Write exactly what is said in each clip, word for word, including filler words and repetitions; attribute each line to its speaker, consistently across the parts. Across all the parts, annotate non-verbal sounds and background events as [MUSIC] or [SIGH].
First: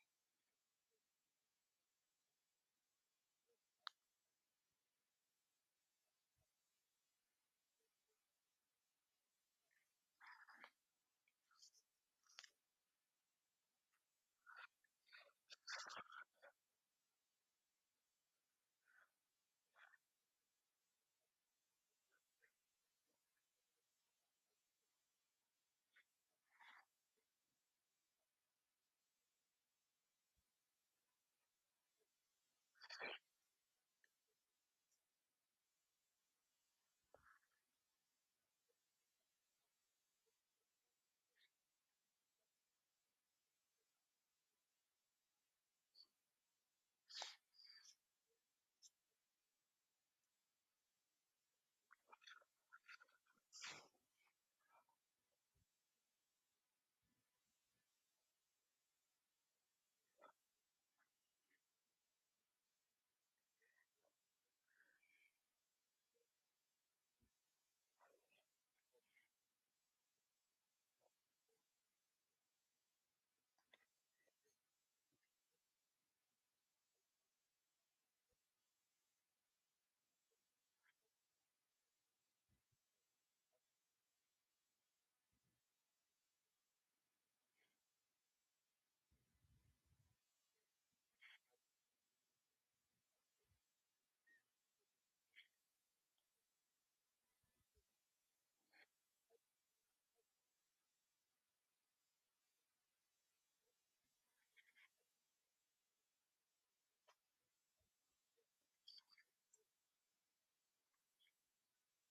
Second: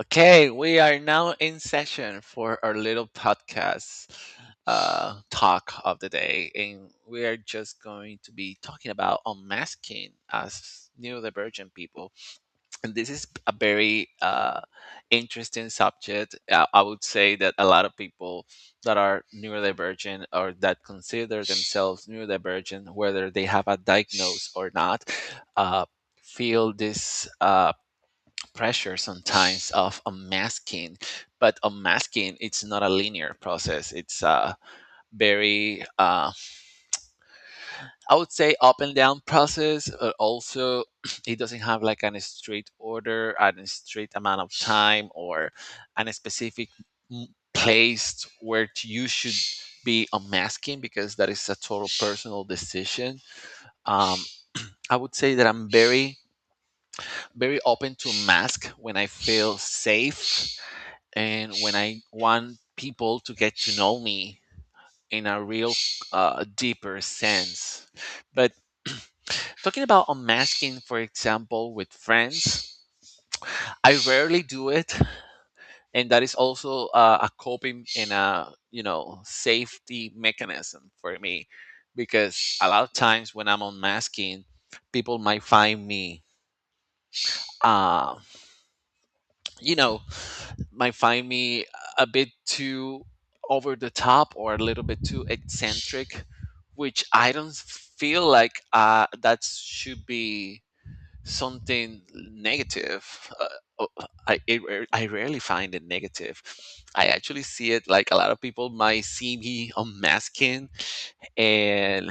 Speaker 1: Okay, we are now in session for our little podcast uh, talk of the day, and we are just going to be talking about unmasking as neurodivergent people. And this is a very uh, interesting subject. Uh, I would say that a lot of people that are neurodivergent or that consider themselves neurodivergent, whether they have a diagnosis or not, uh, feel this. Uh, pressure sometimes of unmasking, but unmasking, it's not a linear process. It's a very uh, I would say up and down process, but also [CLEARS THROAT] it doesn't have like an straight order and a straight amount of time or an specific m- place where t- you should be unmasking, because that is a total personal decision. um, I would say that I'm very very open to mask when I feel safe and when I want people to get to know me in a real, uh, deeper sense. But talking about unmasking, for example, with friends, I rarely do it, and that is also uh, a coping and a you know safety mechanism for me, because a lot of times when I'm unmasking, people might find me, uh, you know. Might find me a bit too over the top or a little bit too eccentric, which I don't feel like uh, that should be something negative. Uh, uh, I, it, rare- I rarely find it negative. I actually see it like a lot of people might see me unmasking and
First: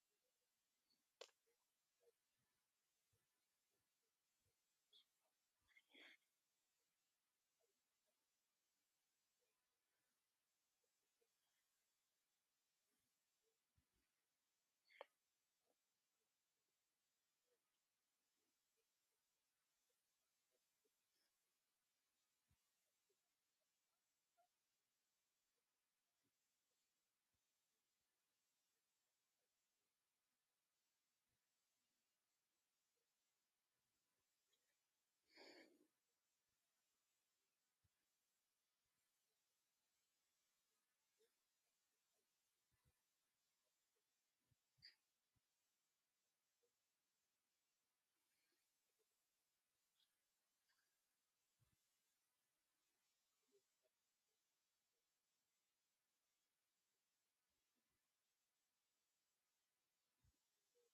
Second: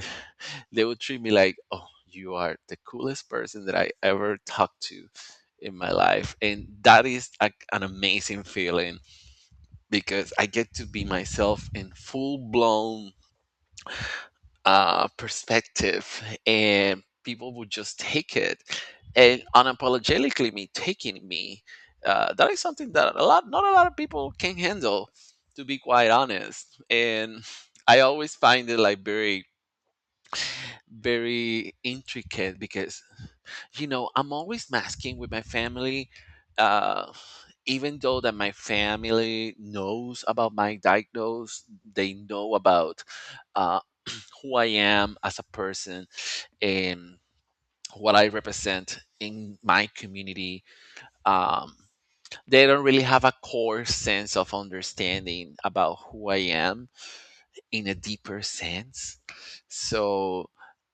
Speaker 1: they would treat me like, oh, you are the coolest person that I ever talked to in my life. And that is a, an amazing feeling because I get to be myself in full blown, uh, perspective, and people would just take it and unapologetically me taking me. Uh, that is something that a lot, not a lot of people can handle, to be quite honest. And I always find it like very, very intricate because you know, I'm always masking with my family, uh, even though that my family knows about my diagnose, they know about uh, who I am as a person and what I represent in my community. Um, they don't really have a core sense of understanding about who I am in a deeper sense. So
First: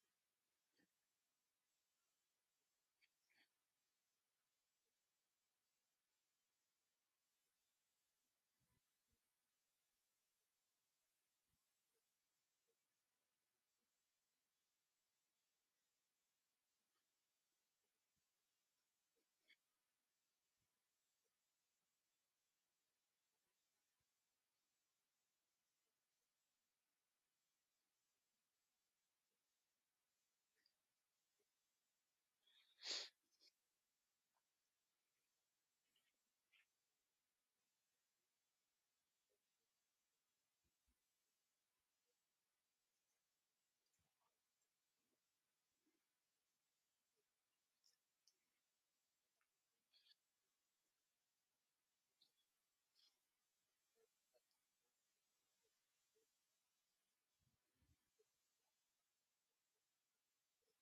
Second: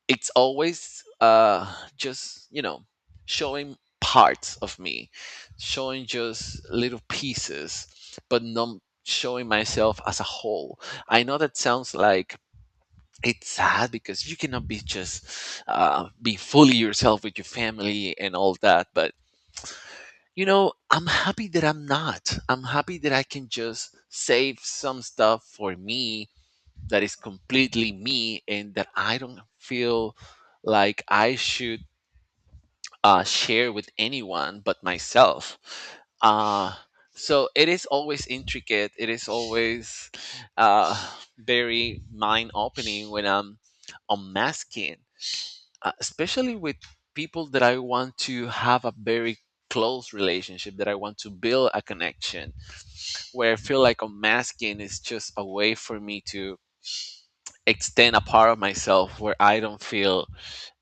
Speaker 1: it's always uh just you know showing parts of me, showing just little pieces, but not showing myself as a whole. I know that sounds like it's sad because you cannot be just uh, be fully yourself with your family and all that, but you know i'm happy that i'm not I'm happy that I can just save some stuff for me, that is completely me and that I don't feel like I should, uh, share with anyone but myself. Uh, so it is always intricate. It is always uh, very mind opening when I'm unmasking, uh, especially with people that I want to have a very close relationship, that I want to build a connection, where I feel like unmasking is just a way for me to extend a part of myself where I don't feel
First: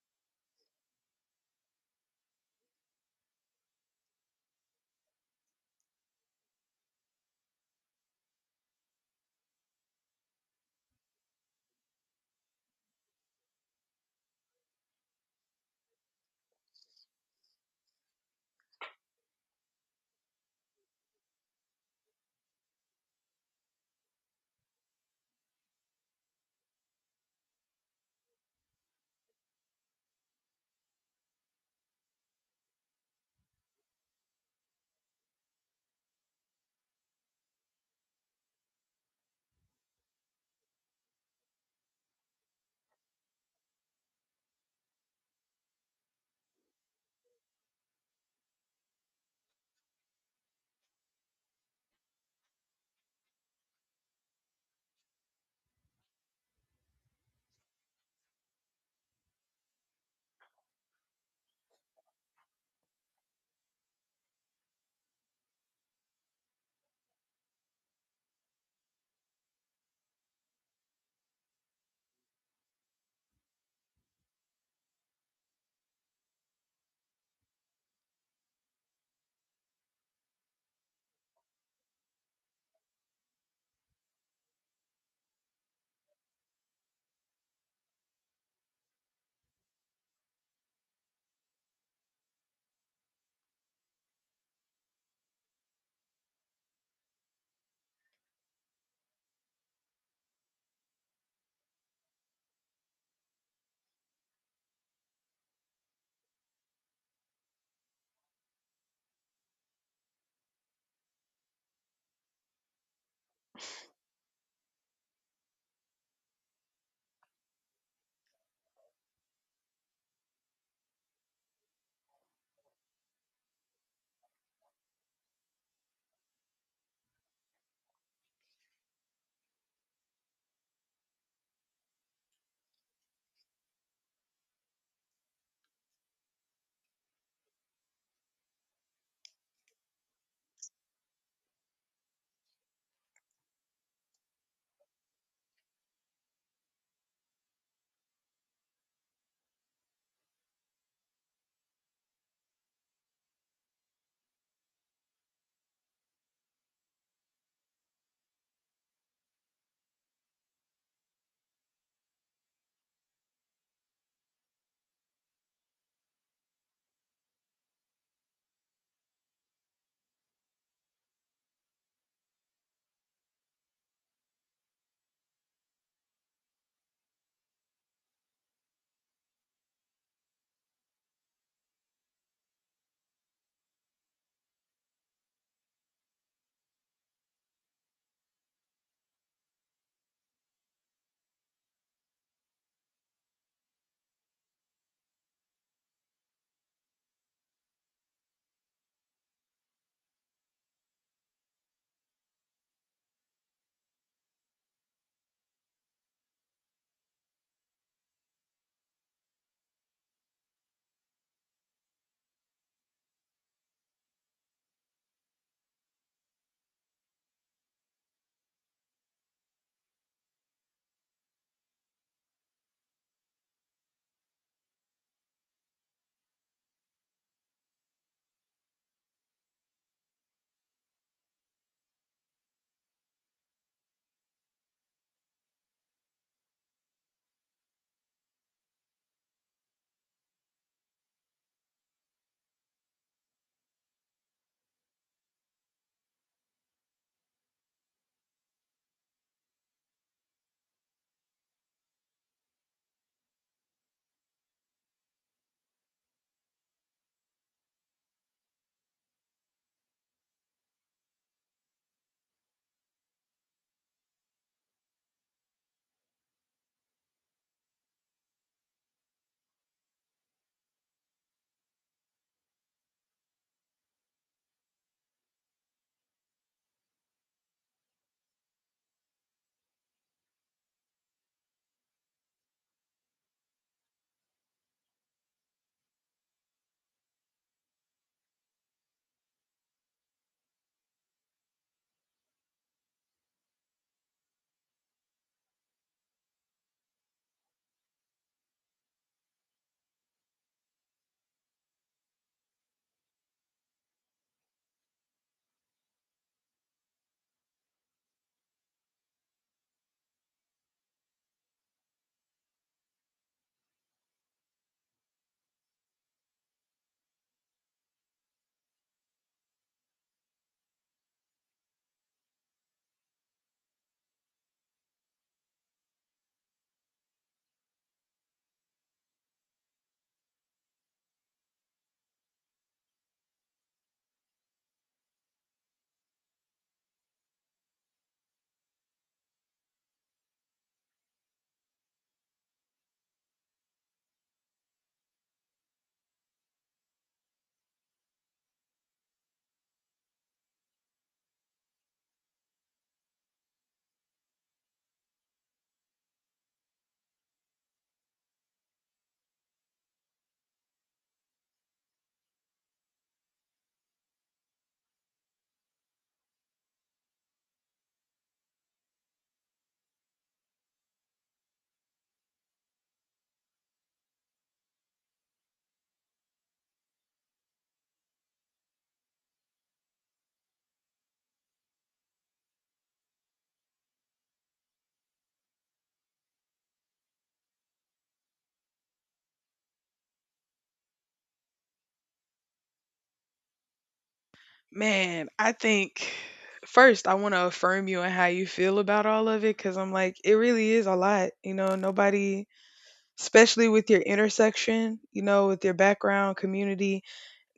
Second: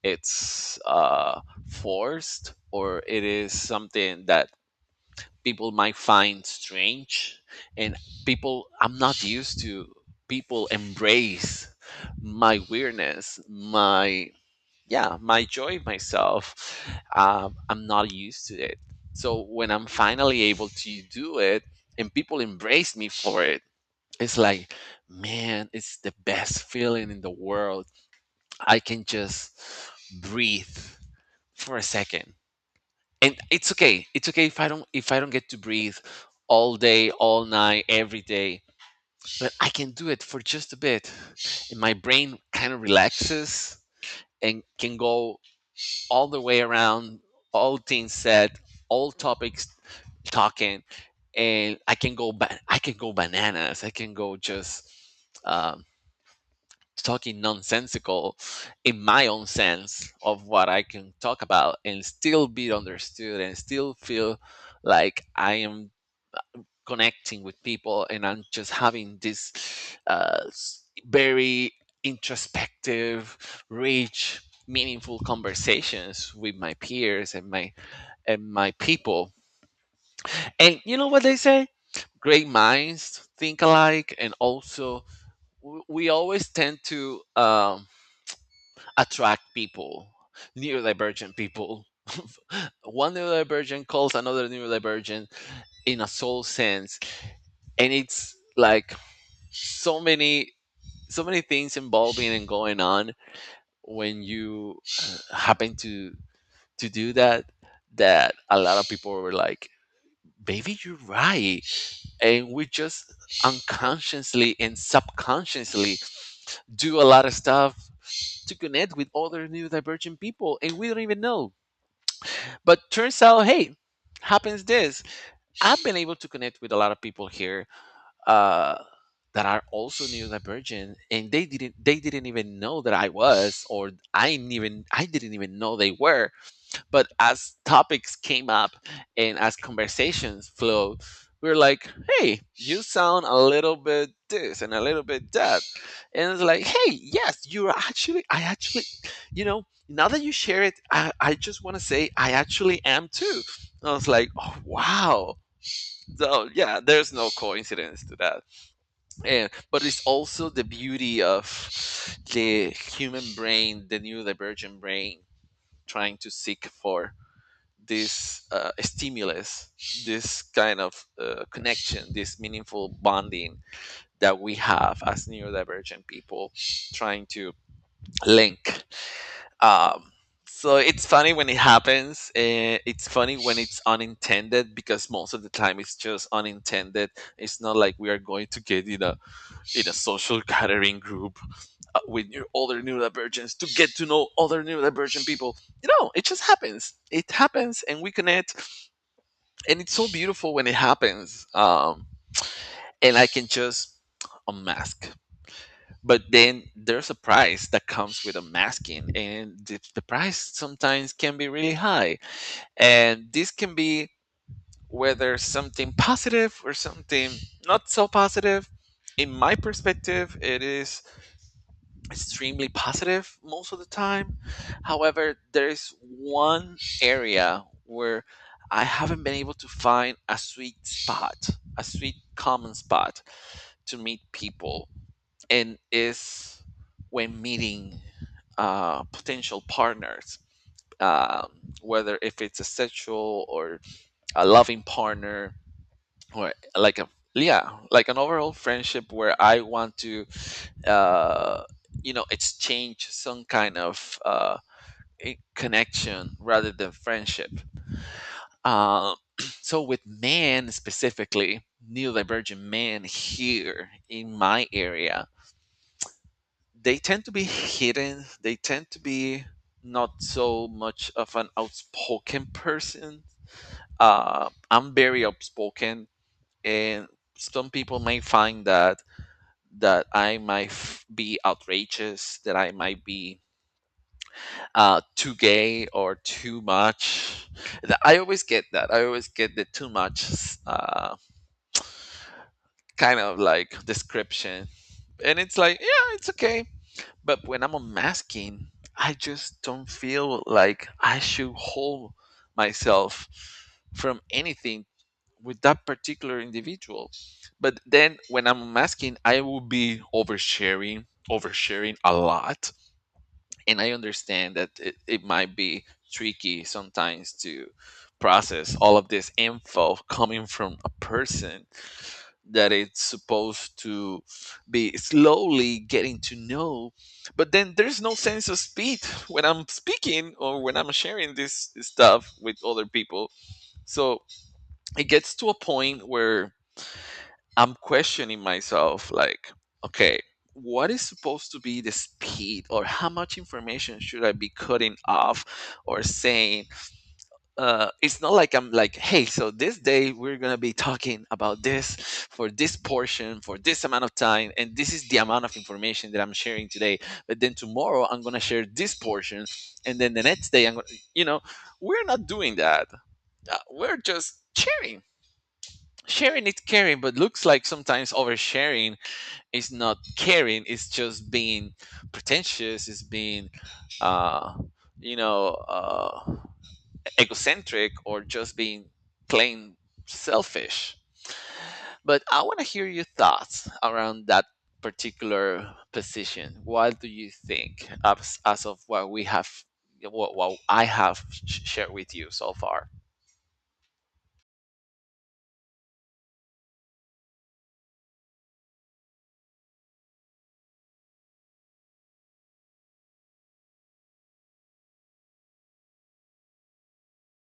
Speaker 1: it's, uh, forced or it is something that people might find strange. And people I'm not used to, people embrace my weirdness, my, yeah, my joy, myself. um, I'm not used to it, so when I'm finally able to do it and people embrace me for it, it's like, man, it's the best feeling in the world. I can just breathe for a second. And it's okay. It's okay if I don't if I don't get to breathe all day, all night, every day, but I can do it for just a bit. And my brain kind of relaxes and can go all the way around, all things said, all topics talking, and I can go ba- I can go bananas. I can go just um, talking nonsensical in my own sense of what I can talk about and still be understood and still feel like I am connecting with people, and I'm just having this, uh, s- very introspective, rich, meaningful conversations with my peers and my and my people. And you know what they say? Great minds think alike, and also w- we always tend to um, attract people, neurodivergent people. [LAUGHS] One neurodivergent calls another neurodivergent in a soul sense, and it's like so many, so many things involving and going on when you uh, happen to to do that. That a lot of people were like, "Baby, you're right," and we just unconsciously and subconsciously do a lot of stuff to connect with other neurodivergent people, and we don't even know. But turns out, hey, happens this. I've been able to connect with a lot of people here uh, that are also neurodivergent, and they didn't they didn't even know that I was, or I didn't even I didn't even know they were. But as topics came up and as conversations flowed, we were like, hey, you sound a little bit this and a little bit that. And it's like, hey, yes, you're actually, I actually, you know, now that you share it, I, I just want to say I actually am too. And I was like, oh, wow. So yeah, there's no coincidence to that. And but it's also the beauty of the human brain, the neurodivergent brain, trying to seek for this, uh, stimulus, this kind of uh, connection, this meaningful bonding that we have as neurodivergent people trying to link. Um, so it's funny when it happens. Uh, it's funny when it's unintended, because most of the time it's just unintended. It's not like we are going to get in a in a social gathering group uh, with your other neurodivergents to get to know other neurodivergent people. You know, it just happens. It happens, and we connect, and it's so beautiful when it happens. Um, and I can just unmask, but then there's a price that comes with unmasking, and the, the price sometimes can be really high. And this can be whether something positive or something not so positive. In my perspective, it is extremely positive most of the time. However, there is one area where I haven't been able to find a sweet spot, a sweet common spot to meet people, and is when meeting, uh, potential partners, um, whether if it's a sexual or a loving partner, or like a, yeah, like an overall friendship where I want to uh, you know exchange some kind of uh, i- connection rather than friendship. um, [CLEARS THROAT] so with men specifically, neurodivergent men here in my area, they tend to be hidden. They tend to be not so much of an outspoken person. uh, I'm very outspoken, and some people may find that, that I might f- be outrageous, that I might be uh too gay or too much. Th- I always get that, I always get the too much s- uh kind of like description, and it's like, yeah, it's okay. But when I'm unmasking, I just don't feel like I should hold myself from anything with that particular individual. But then when I'm unmasking I will be oversharing, oversharing a lot, and I understand that it, it might be tricky sometimes to process all of this info coming from a person that it's supposed to be slowly getting to know. But then there's no sense of speed when I'm speaking or when I'm sharing this stuff with other people. So it gets to a point where I'm questioning myself like, okay, what is supposed to be the speed, or how much information should I be cutting off or saying? Uh, it's not like I'm like, hey, so this day we're going to be talking about this for this portion for this amount of time. And this is the amount of information that I'm sharing today. But then tomorrow I'm going to share this portion. And then the next day I'm going to, you know, we're not doing that. Uh, We're just sharing. Sharing is caring, but looks like sometimes oversharing, it's not caring. It's just being pretentious, it's being uh you know uh egocentric, or just being plain selfish. But I want to hear your thoughts around that particular position. What do you think as, as of what we have, what, what I have sh- shared with you so far?
Speaker 2: Man, I think first I want to affirm you and how you feel about all of it because I'm like, it really is a lot. You know, nobody, especially with your intersection, you know, with your background, community,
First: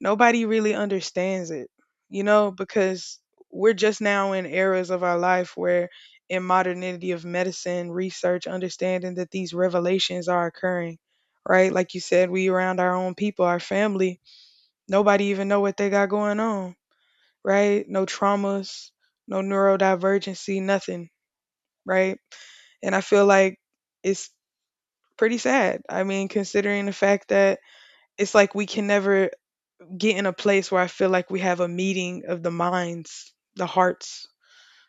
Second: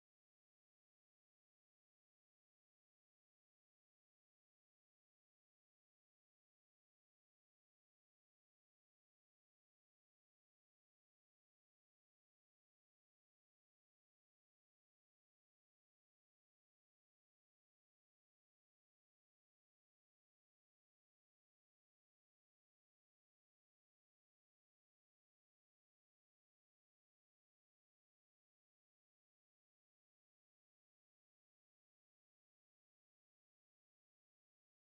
Speaker 2: nobody really understands it, you know, because we're just now in eras of our life where in modernity of medicine, research, understanding that these revelations are occurring, right? Like you said, we around our own people, our family, nobody even know what they got going on, right? No traumas, no neurodivergency, nothing, right? And I feel like it's pretty sad. I mean, considering the fact that it's like we can never get in a place where I feel like we have a meeting of the minds, the hearts,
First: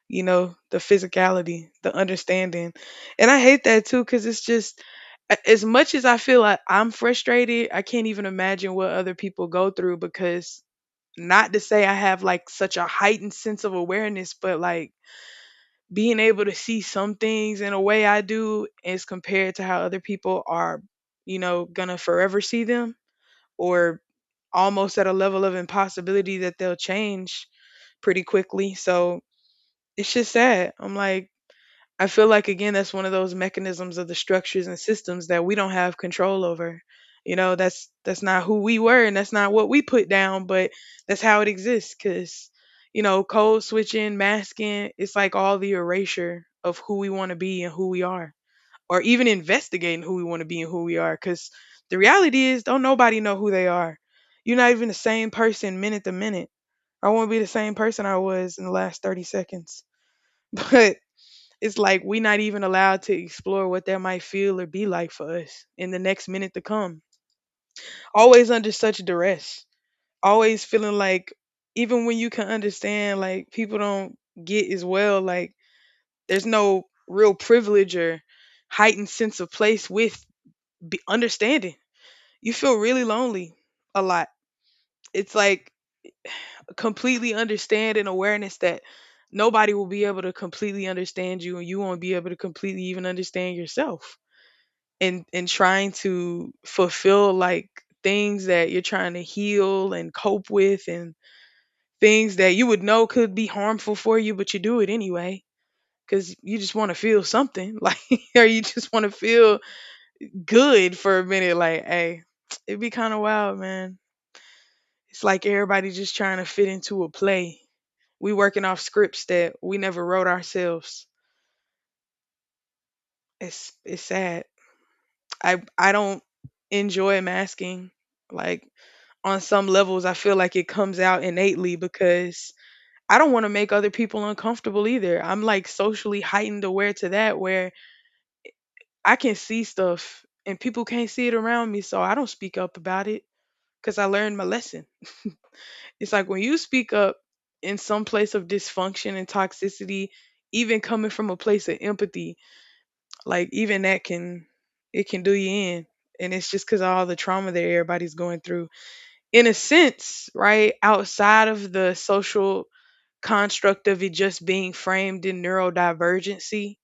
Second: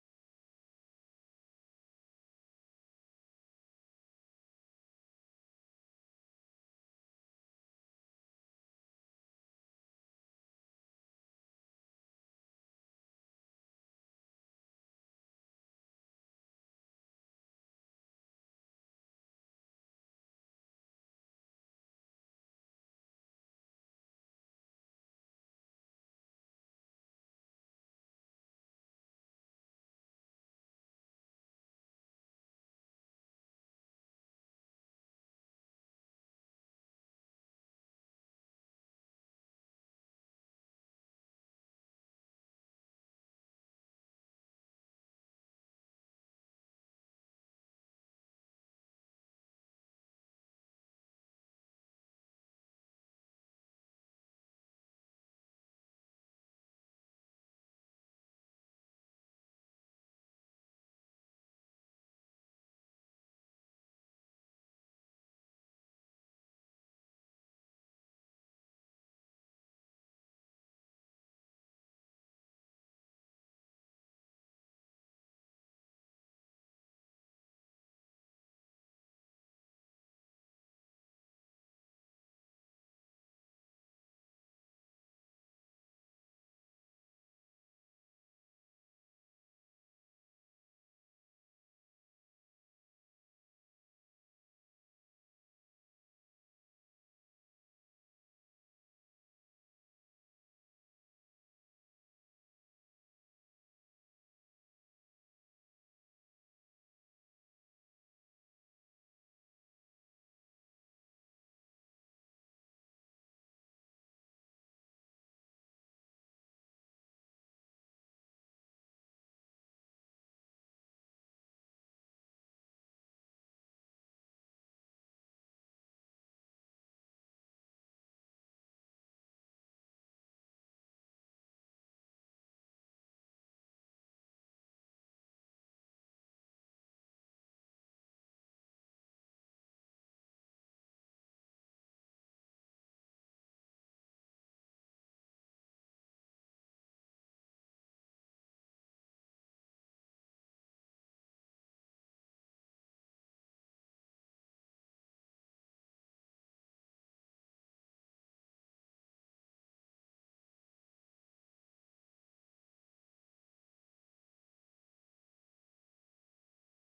Speaker 2: you know, the physicality, the understanding. And I hate that too, because it's just, a- as much as I feel like I'm frustrated, I can't even imagine what other people go through because not to say I have like such a heightened sense of awareness, but like being able to see some things in a way I do as compared to how other people are, you know, gonna forever see them or almost at a level of impossibility that they'll change pretty quickly. So it's just sad. I'm like, I feel like again that's one of those mechanisms of the structures and systems that we don't have control over. You know, that's that's not who we were and that's not what we put down, but that's how it exists cuz, you know, code switching, masking, it's like all the erasure of who we want to be and who we are or even investigating who we want to be and who we are cuz the reality is don't nobody know who they are. You're not even the same person minute to minute. I won't be the same person I was in the last thirty seconds. [LAUGHS] But it's like we're not even allowed to explore what that might feel or be like for us in the next minute to come. Always under such duress, always feeling like even when you can understand, like people don't get as well, like there's no real privilege or heightened sense of place with be- understanding. You feel really lonely a lot. It's like completely understand and awareness that nobody will be able to completely understand you and you won't be able to completely even understand yourself and and trying to fulfill like things that you're trying to heal and cope with and things that you would know could be harmful for you but you do it anyway because you just want to feel something, [LAUGHS] like or you just want to feel good for a minute. Like, hey, it'd be kind of wild, man. It's like everybody just trying to fit into a play. We working off scripts that we never wrote ourselves. It's it's sad. I I don't enjoy masking. Like on some levels, I feel like it comes out innately because I don't want to make other people uncomfortable either. I'm like socially heightened aware to that where I can see stuff and people can't see it around me, so I don't speak up about it because I learned my lesson. It's like when you speak up in some place of dysfunction and toxicity, even coming from a place of empathy, like even that can, it can do you in. And it's just because of all the trauma that everybody's going through. In a sense, right, outside of the social construct of it just being framed in neurodivergency,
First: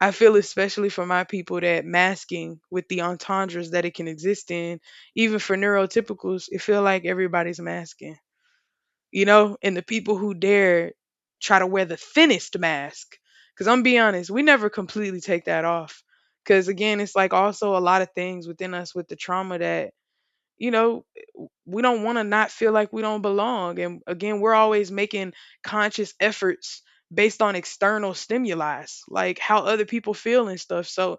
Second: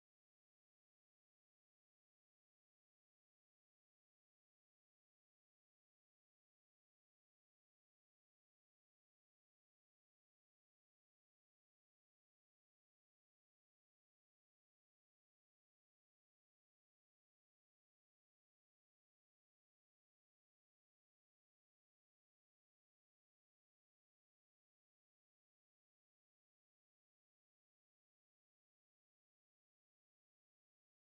Speaker 2: I feel especially for my people that masking with the entendres that it can exist in, even for neurotypicals, it feel like everybody's masking, you know, and the people who dare try to wear the thinnest mask. Because I'm be honest, we never completely take that off. Because again, it's like also a lot of things within us with the trauma that, you know, we don't want to not feel like we don't belong. And again, we're always making conscious efforts based on external stimuli, like how other people feel and stuff. So,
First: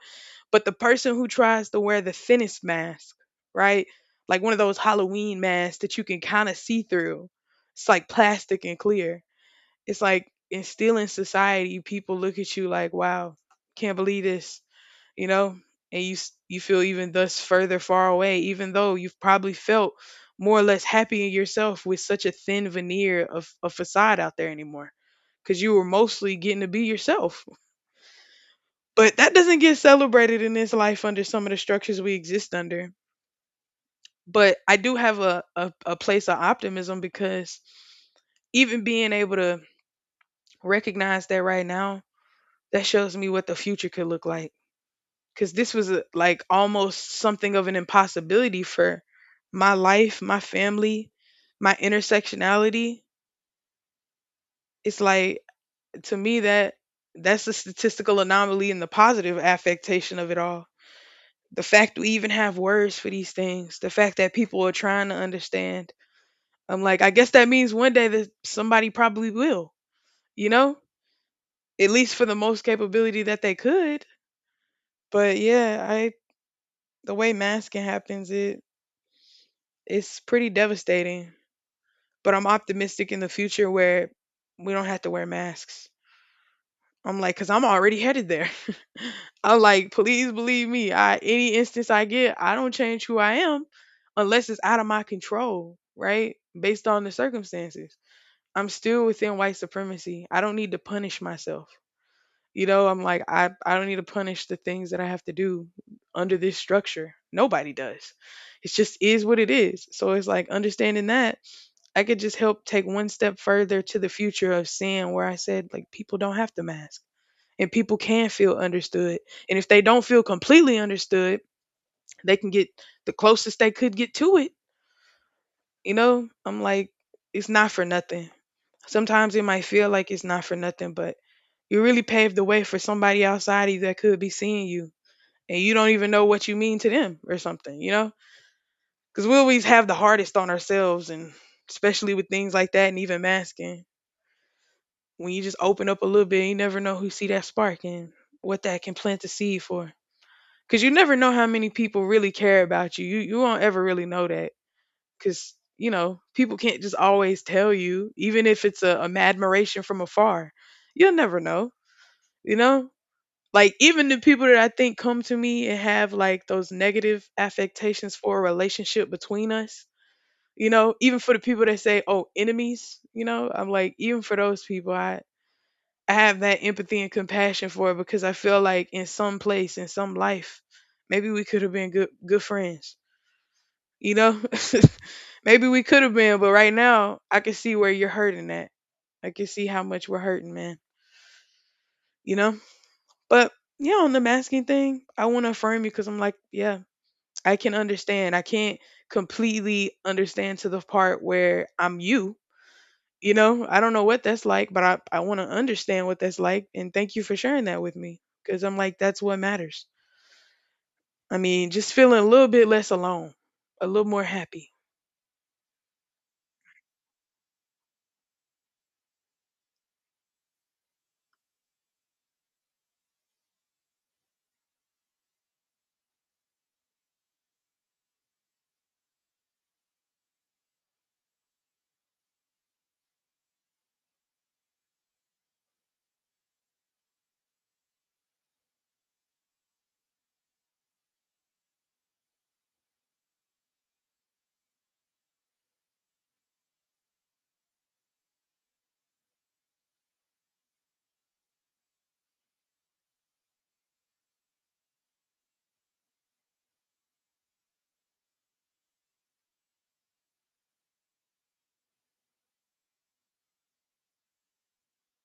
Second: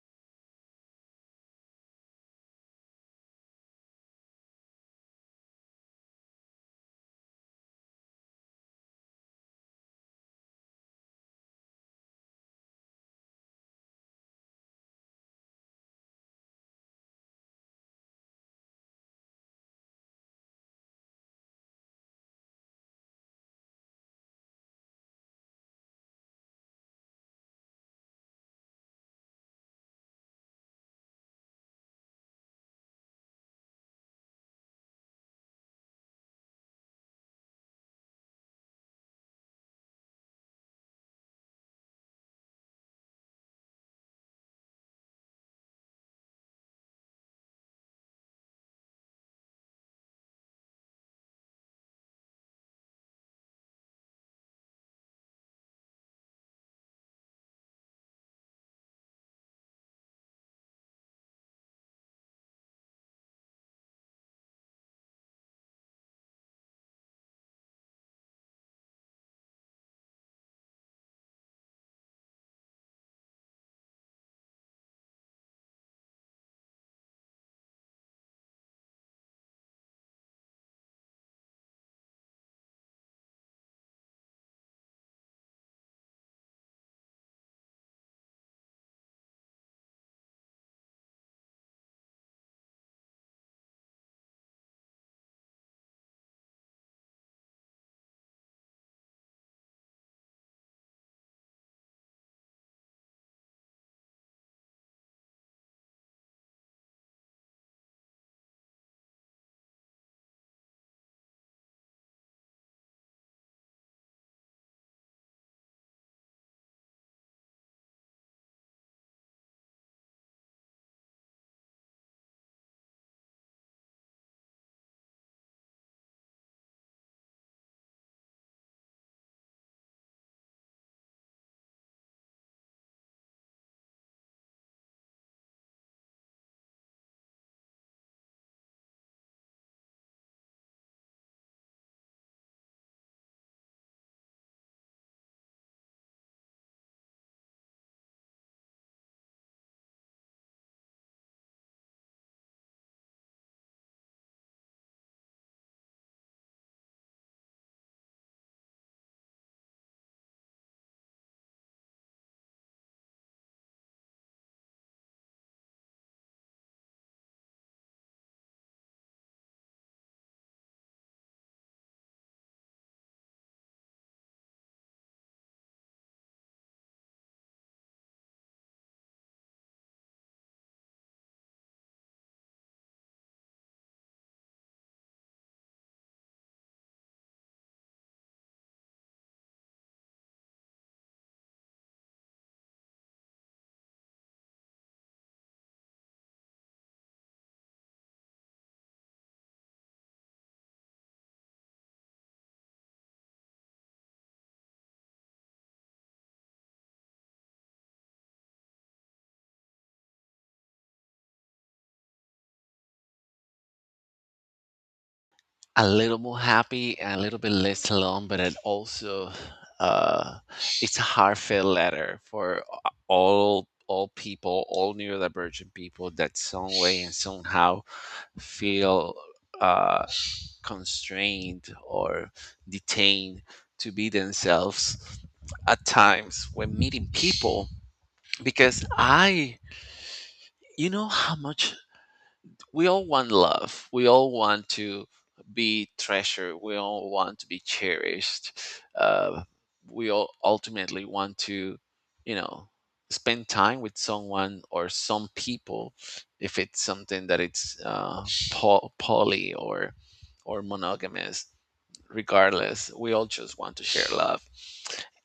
Speaker 2: but the person who tries to wear the thinnest mask, right? Like one of those Halloween masks that you can kind of see through, it's like plastic and clear. It's like instill in society, people look at you like, wow, can't believe this, you know, and you s- you feel even thus further far away, even though you've probably felt more or less happy in yourself with such a thin veneer of a facade out there anymore, because you were mostly getting to be yourself. But that doesn't get celebrated in this life under some of the structures we exist under. But I do have a, a, a place of optimism because even being able to recognize that right now, that shows me what the future could look like, because this was a, like almost something of an impossibility for my life, my family, my intersectionality. It's like to me that that's a statistical anomaly in the positive affectation of it all. The fact we even have words for these things, the fact that people are trying to understand. I'm like, I guess that means one day that somebody probably will, you know, at least for the most capability that they could. But yeah, I, the way masking happens, it it's pretty devastating. But I'm optimistic in the future where we don't have to wear masks. I'm like, cause I'm already headed there. [LAUGHS] I'm like, please believe me. I, any instance I get, I don't change who I am unless it's out of my control, right? Based on the circumstances. I'm still within white supremacy. I don't need to punish myself. You know, I'm like, I, I don't need to punish the things that I have to do under this structure. Nobody does. It just is what it is. So it's like understanding that I could just help take one step further to the future of seeing where I said, like, people don't have to mask and people can feel understood. And if they don't feel completely understood, they can get the closest they could get to it. You know, I'm like, it's not for nothing. Sometimes it might feel like it's not for nothing, but you really paved the way for somebody outside of you that could be seeing you and you don't even know what you mean to them or something, you know? Because we always have the hardest on ourselves and especially with things like that and even masking. When you just open up a little bit, you never know who see that spark and what that can plant the seed for. Because you never know how many people really care about you. You you won't ever really know that. Because, you know, people can't just always tell you, even if it's a, a admiration from afar. You'll never know. You know, like even the people that I think come to me and have like those negative affectations for a relationship between us. You know, even for the people that say, "Oh, enemies," you know, I'm like, even for those people, I I have that empathy and compassion for it because I feel like in some place, in some life, maybe we could have been good good friends. You know? [LAUGHS] Maybe we could have been, but right now I can see where you're hurting at. I can see how much we're hurting, man. You know? But yeah, on the masking thing, I want to affirm you because I'm like, yeah, I can understand. I can't completely understand to the part where I'm you. You know, I don't know what that's like, but I, I want to understand what that's like. And thank you for sharing that with me because I'm like, that's what matters. I mean, just feeling a little bit less alone, a little more happy.
Speaker 1: A little more happy and a little bit less alone, but it also, uh, it's a heartfelt letter for all all people, all neurodivergent people that some way and somehow feel, uh, constrained or detained to be themselves at times when meeting people, because I, you know how much we all want love. We all want to be treasured. We all want to be cherished. Uh, we all ultimately want to, you know, spend time with someone or some people, if it's something that it's uh, po- poly or or monogamous. Regardless, we all just want to share love,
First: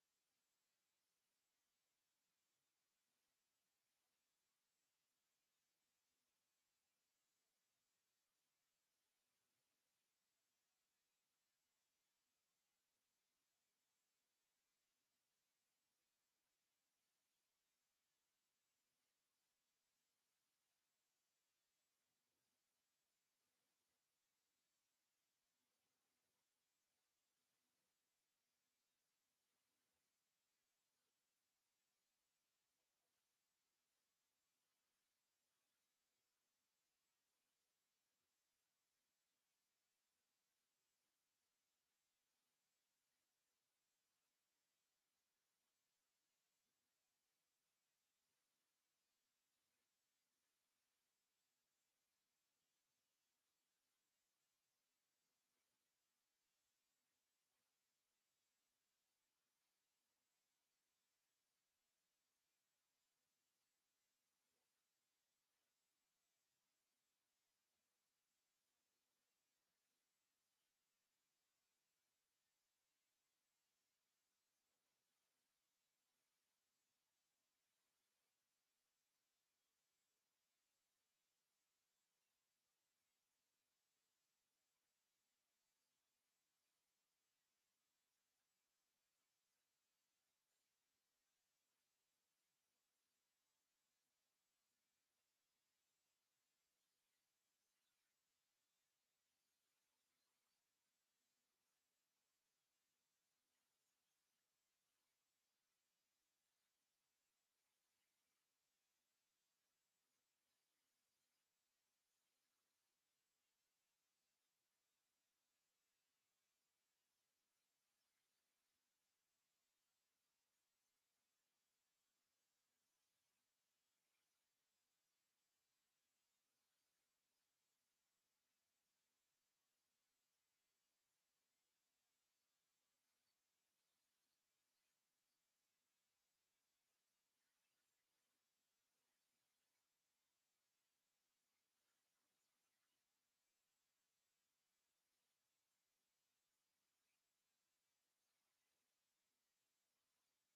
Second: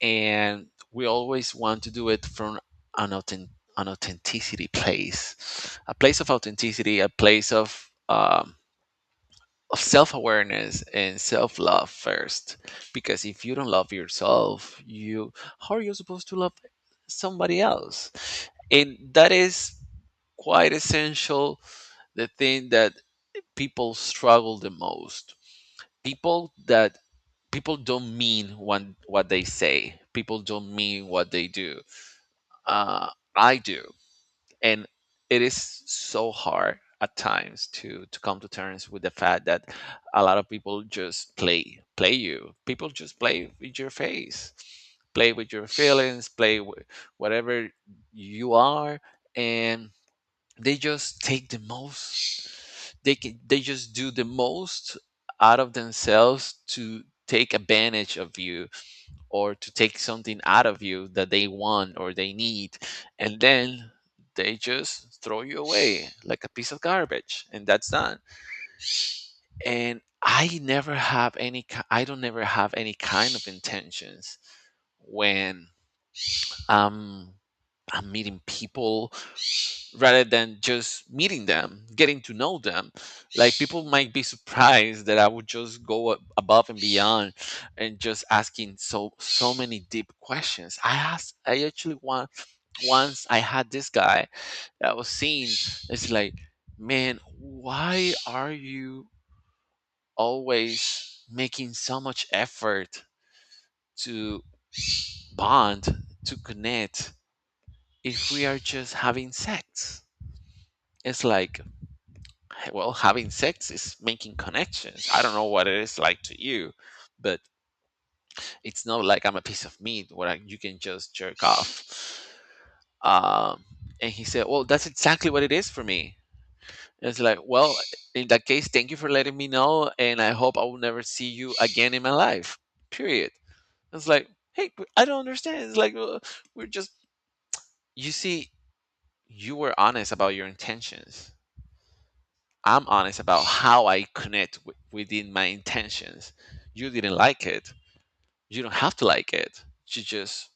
Speaker 1: and we always want to do it from an, authen- an authenticity place, a place of authenticity, a place of um, of self-awareness and self-love first. Because if you don't love yourself, you how are you supposed to love somebody else? And that is quite essential, the thing that people struggle the most. people that People don't mean what what they say. People don't mean what they do. Uh, I do, and it is so hard at times to to come to terms with the fact that a lot of people just play play you. People just play with your face, play with your feelings, play with whatever you are, and they just take the most they can, they just do the most out of themselves to take advantage of you or to take something out of you that they want or they need, and then they just throw you away like a piece of garbage and that's done. And i never have any ki- i don't never have any kind of intentions when um I'm meeting people, rather than just meeting them, getting to know them. Like, people might be surprised that I would just go a- above and beyond and just asking so so many deep questions. I asked I actually want, once I had this guy that I was seeing, it's like, man, why are you always making so much effort to bond, to connect if we are just having sex? It's like, well, having sex is making connections. I don't know what it is like to you, but it's not like I'm a piece of meat where I, you can just jerk off. Um, and he said, well, that's exactly what it is for me. And it's like, well, in that case, thank you for letting me know. And I hope I will never see you again in my life. Period. It's like, hey, but I don't understand. It's like, uh, we're just, you see, you were honest about your intentions, I'm honest about how I connect w- within my intentions. You didn't like it. You don't have to like it. You just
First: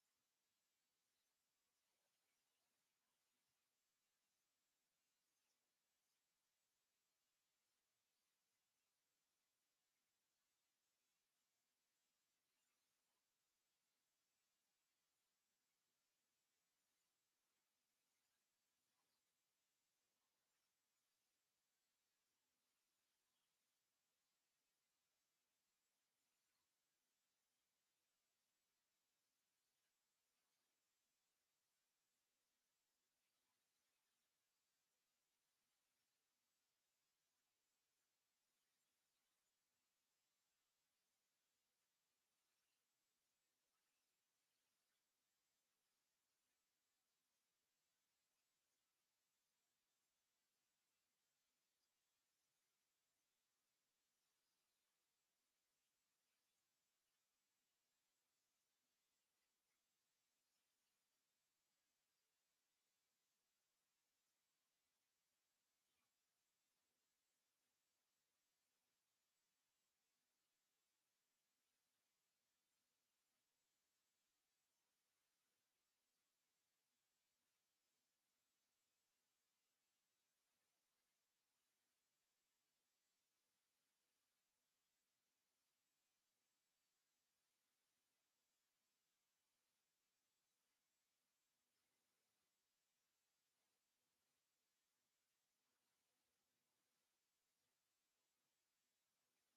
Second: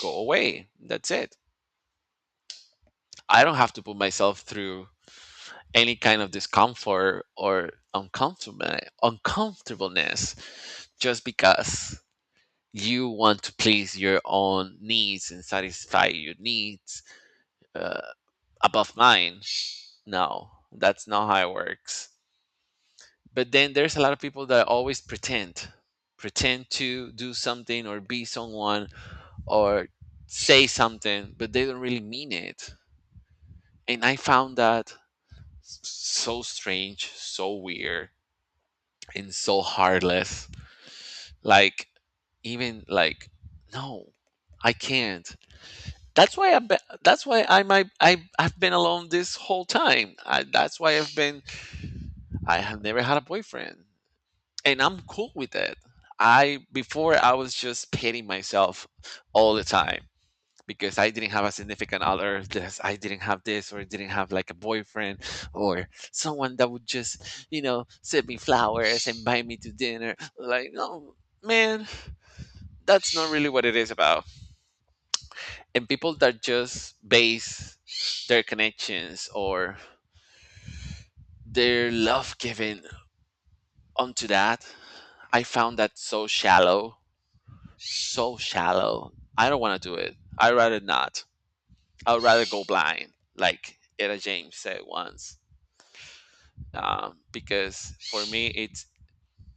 Speaker 1: go away. That's it. I don't have to put myself through any kind of discomfort or uncomfortable uncomfortableness just because you want to please your own needs and satisfy your needs uh, above mine. No, that's not how it works. But then there's a lot of people that always pretend pretend to do something or be someone, or say something but they don't really mean it. And I found that s- so strange, so weird, and so heartless. Like, even like, no, I can't. That's why i be- that's why I might I I've been alone this whole time. I, that's why I've been, I have never had a boyfriend, and I'm cool with that. I, before, I was just pitting myself all the time because I didn't have a significant other, this I didn't have this, or didn't have like a boyfriend or someone that would just, you know, send me flowers and buy me to dinner. Like, no, man, that's not really what it is about. And people that just base their connections or their love giving onto that, I found that so shallow so shallow. I don't want to do it. I'd rather not. I'd rather go blind, like Etta James said once. Um, because for me, it's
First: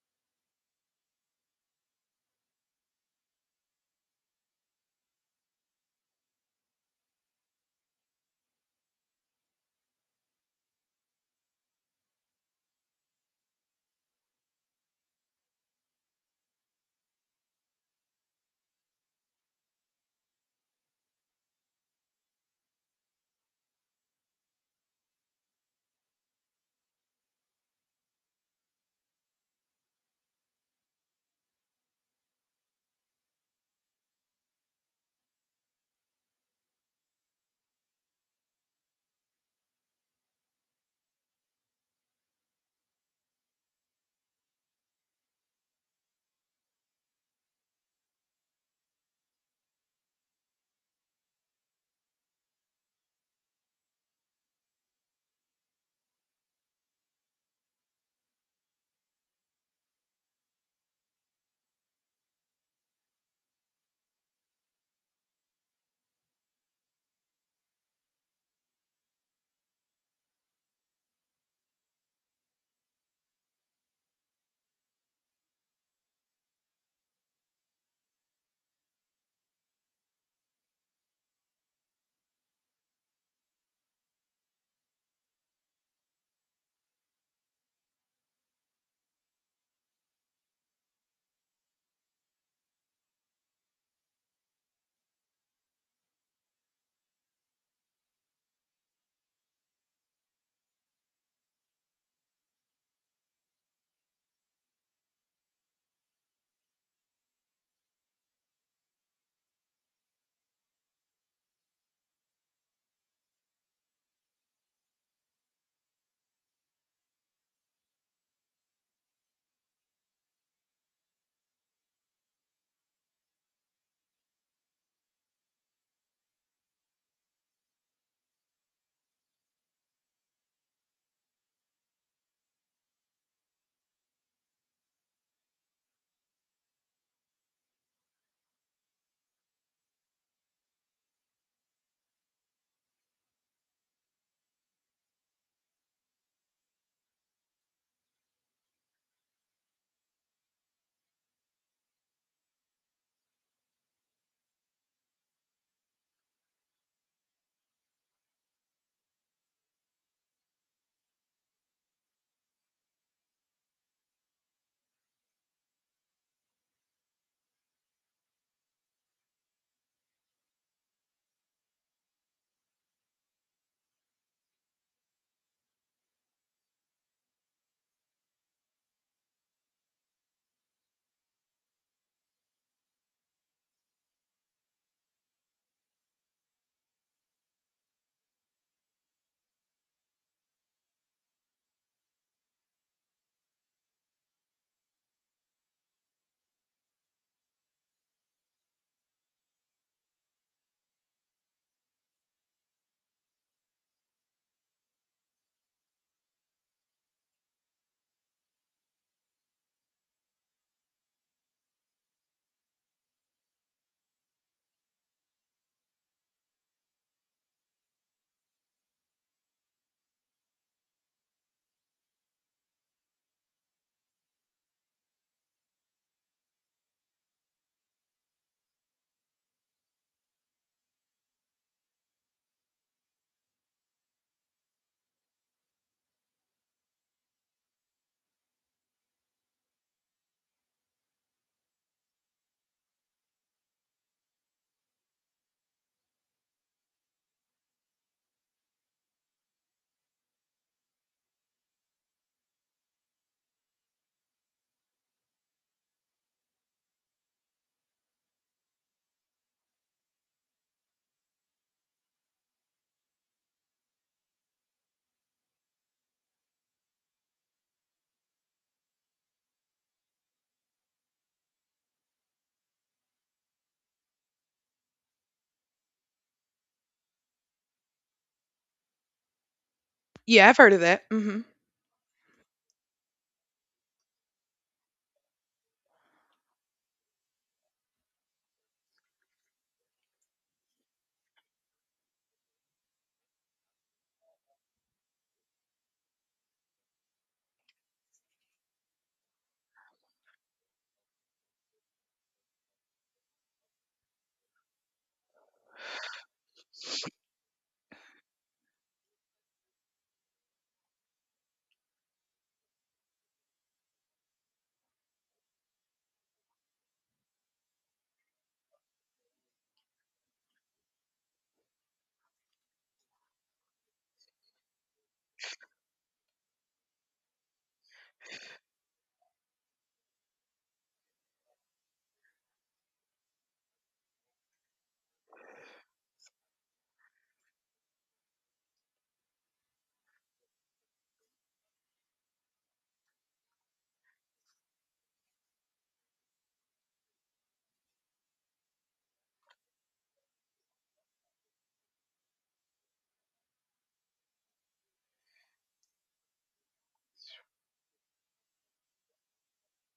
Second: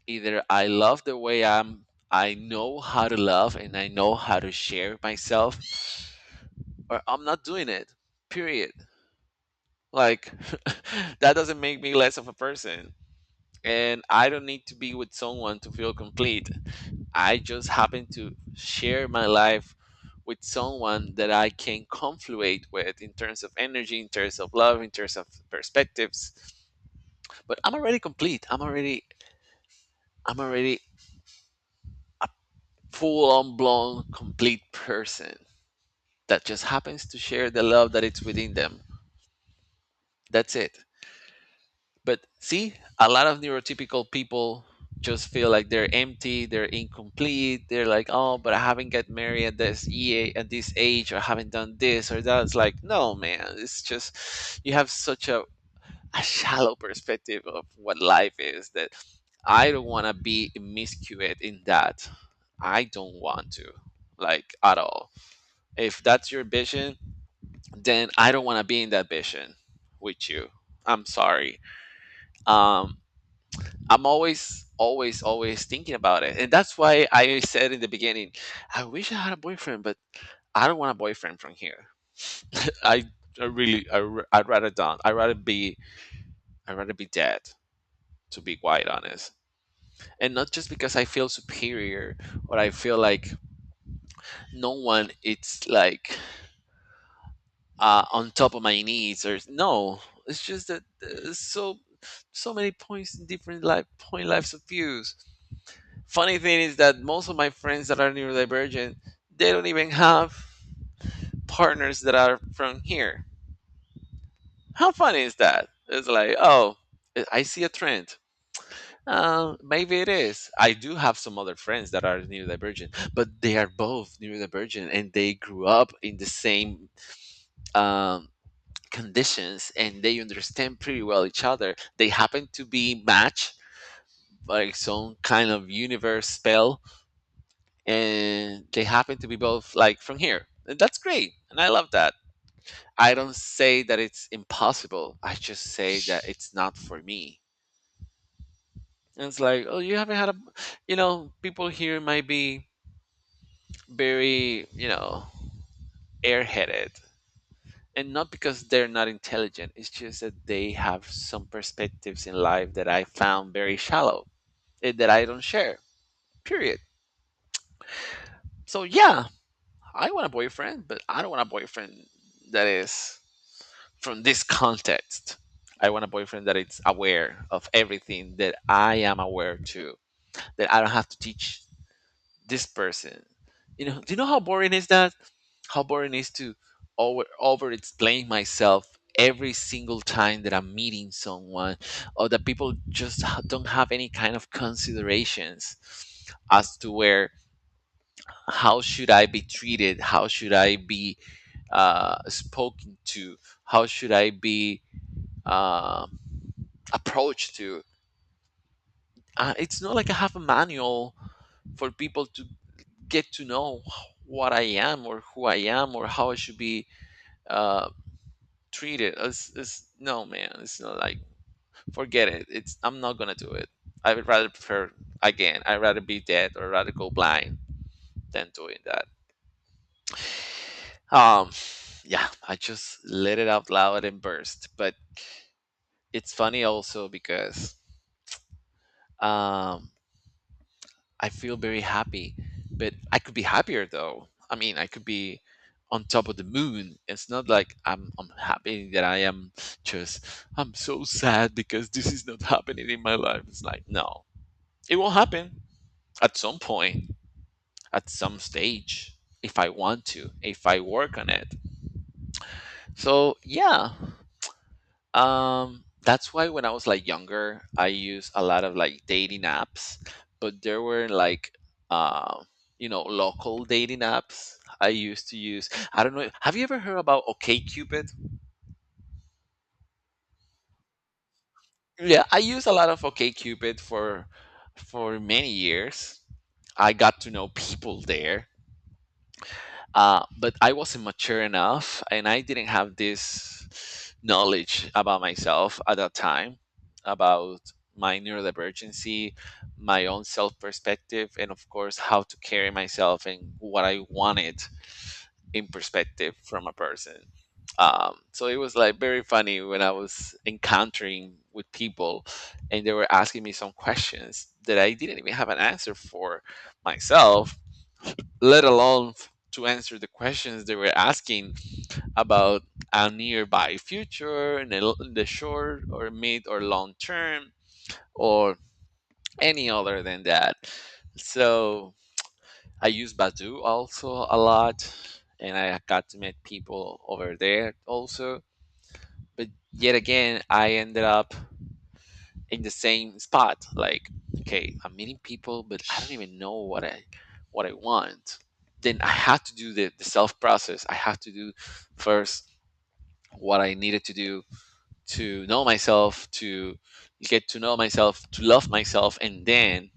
Speaker 1: either I love the way I'm, I know how to love and I know how to share myself, or I'm not doing it, period. Like, [LAUGHS] that doesn't make me less of a person. And I don't need to be with someone to feel complete. I just happen to share my life with someone that I can confluate with in terms of energy, in terms of love, in terms of perspectives. But I'm already complete. I'm already I'm already full on blown complete person that just happens to share the love that it's within them. That's it. But see, a lot of neurotypical people just feel like they're empty, they're incomplete. They're like, oh, but I haven't get married at this EA at this age, or I haven't done this or that. It's like, no, man, it's just you have such a, a shallow perspective of what life is, that I don't want to be immiscuous in that. I don't want to, like, at all. If that's your vision, then I don't want to be in that vision with you. I'm sorry. Um, I'm always, always, always thinking about it. And that's why I said in the beginning, I wish I had a boyfriend, but I don't want a boyfriend from here. [LAUGHS] I, I really, I, r- I'd rather don't. I'd rather be, I'd rather be dead, to be quite honest. And not just because I feel superior or I feel like no one, it's like, uh, on top of my knees or no. It's just that uh, so so many points in different life point lives of views. Funny thing is that most of my friends that are neurodivergent, they don't even have partners that are from here. How funny is that? It's like, oh, I see a trend. Uh, maybe it is. I do have some other friends that are neurodivergent, but they are both neurodivergent and they grew up in the same um, conditions, and they understand pretty well each other. They happen to be matched like some kind of universe spell, and they happen to be both like from here. And that's great. And I love that. I don't say that it's impossible. I just say that it's not for me. And it's like, oh, you haven't had a, you know, people here might be very, you know, airheaded. And not because they're not intelligent, it's just that they have some perspectives in life that I found very shallow, eh, that I don't share, period. So, yeah, I want a boyfriend, but I don't want a boyfriend that is from this context. I want a boyfriend that is aware of everything that I am aware to, that I don't have to teach this person. You know, do you know how boring is that, how boring is to over over explain myself every single time that I'm meeting someone, or that people just h- don't have any kind of considerations as to where, how should I be treated, how should I be uh, spoken to, how should I be um, approach to. Uh, it's not like I have a manual for people to get to know what I am or who I am or how I should be uh, treated. It's, it's, no, man, it's not like, forget it. It's I'm not gonna do it. I would rather prefer again, I'd rather be dead or rather go blind than doing that. Um, yeah, I just let it out loud and burst. But it's funny also because um I feel very happy, but I could be happier though. I mean, I could be on top of the moon. It's not like I'm I'm happy that I am just I'm so sad because this is not happening in my life. It's like no, it will happen at some point, at some stage, if I want to, if I work on it. So yeah, Um, that's why when I was like younger, I used a lot of like dating apps, but there were like uh, you know, local dating apps I used to use. I don't know. Have you ever heard about OkCupid?
Speaker 2: Yeah, I've heard of that. Hmm.
Speaker 1: Yeah, I used a lot of OkCupid for for many years. I got to know people there. uh, but I wasn't mature enough, and I didn't have this knowledge about myself at that time, about my neurodivergency, my own self perspective, and of course how to carry myself and what I wanted in perspective from a person. Um, so it was like very funny when I was encountering with people, and they were asking me some questions that I didn't even have an answer for myself, let alone f- to answer the questions they were asking about a nearby future in the, l- in the short or mid or long term, or any other than that. So I use Badoo also a lot, and I got to meet people over there also. But yet again, I ended up in the same spot. Like, okay, I'm meeting people, but I don't even know what I what I want. Then I have to do the, the self process. I have to do first what I needed to do to know myself, to get to know myself, to love myself, and then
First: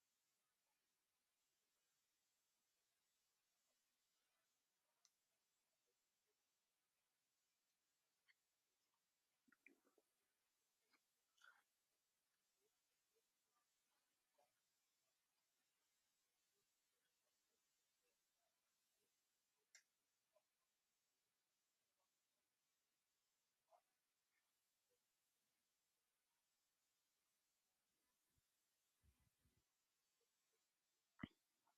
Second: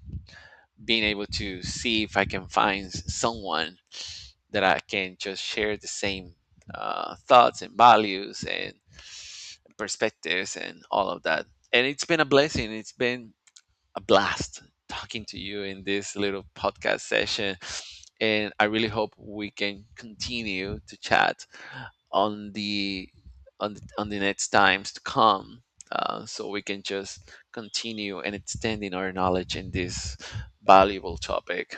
Speaker 1: being able to see if I can find s- someone that I can just share the same uh, thoughts and values and perspectives and all of that. And it's been a blessing. It's been a blast talking to you in this little podcast session. And I really hope we can continue to chat on the on the, on the next times to come. Uh, so we can just continue and extending our knowledge in this valuable topic.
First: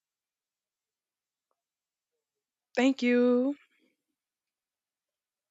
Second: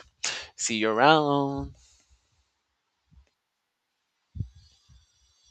Speaker 1: See you around.
Speaker 2: Thank you.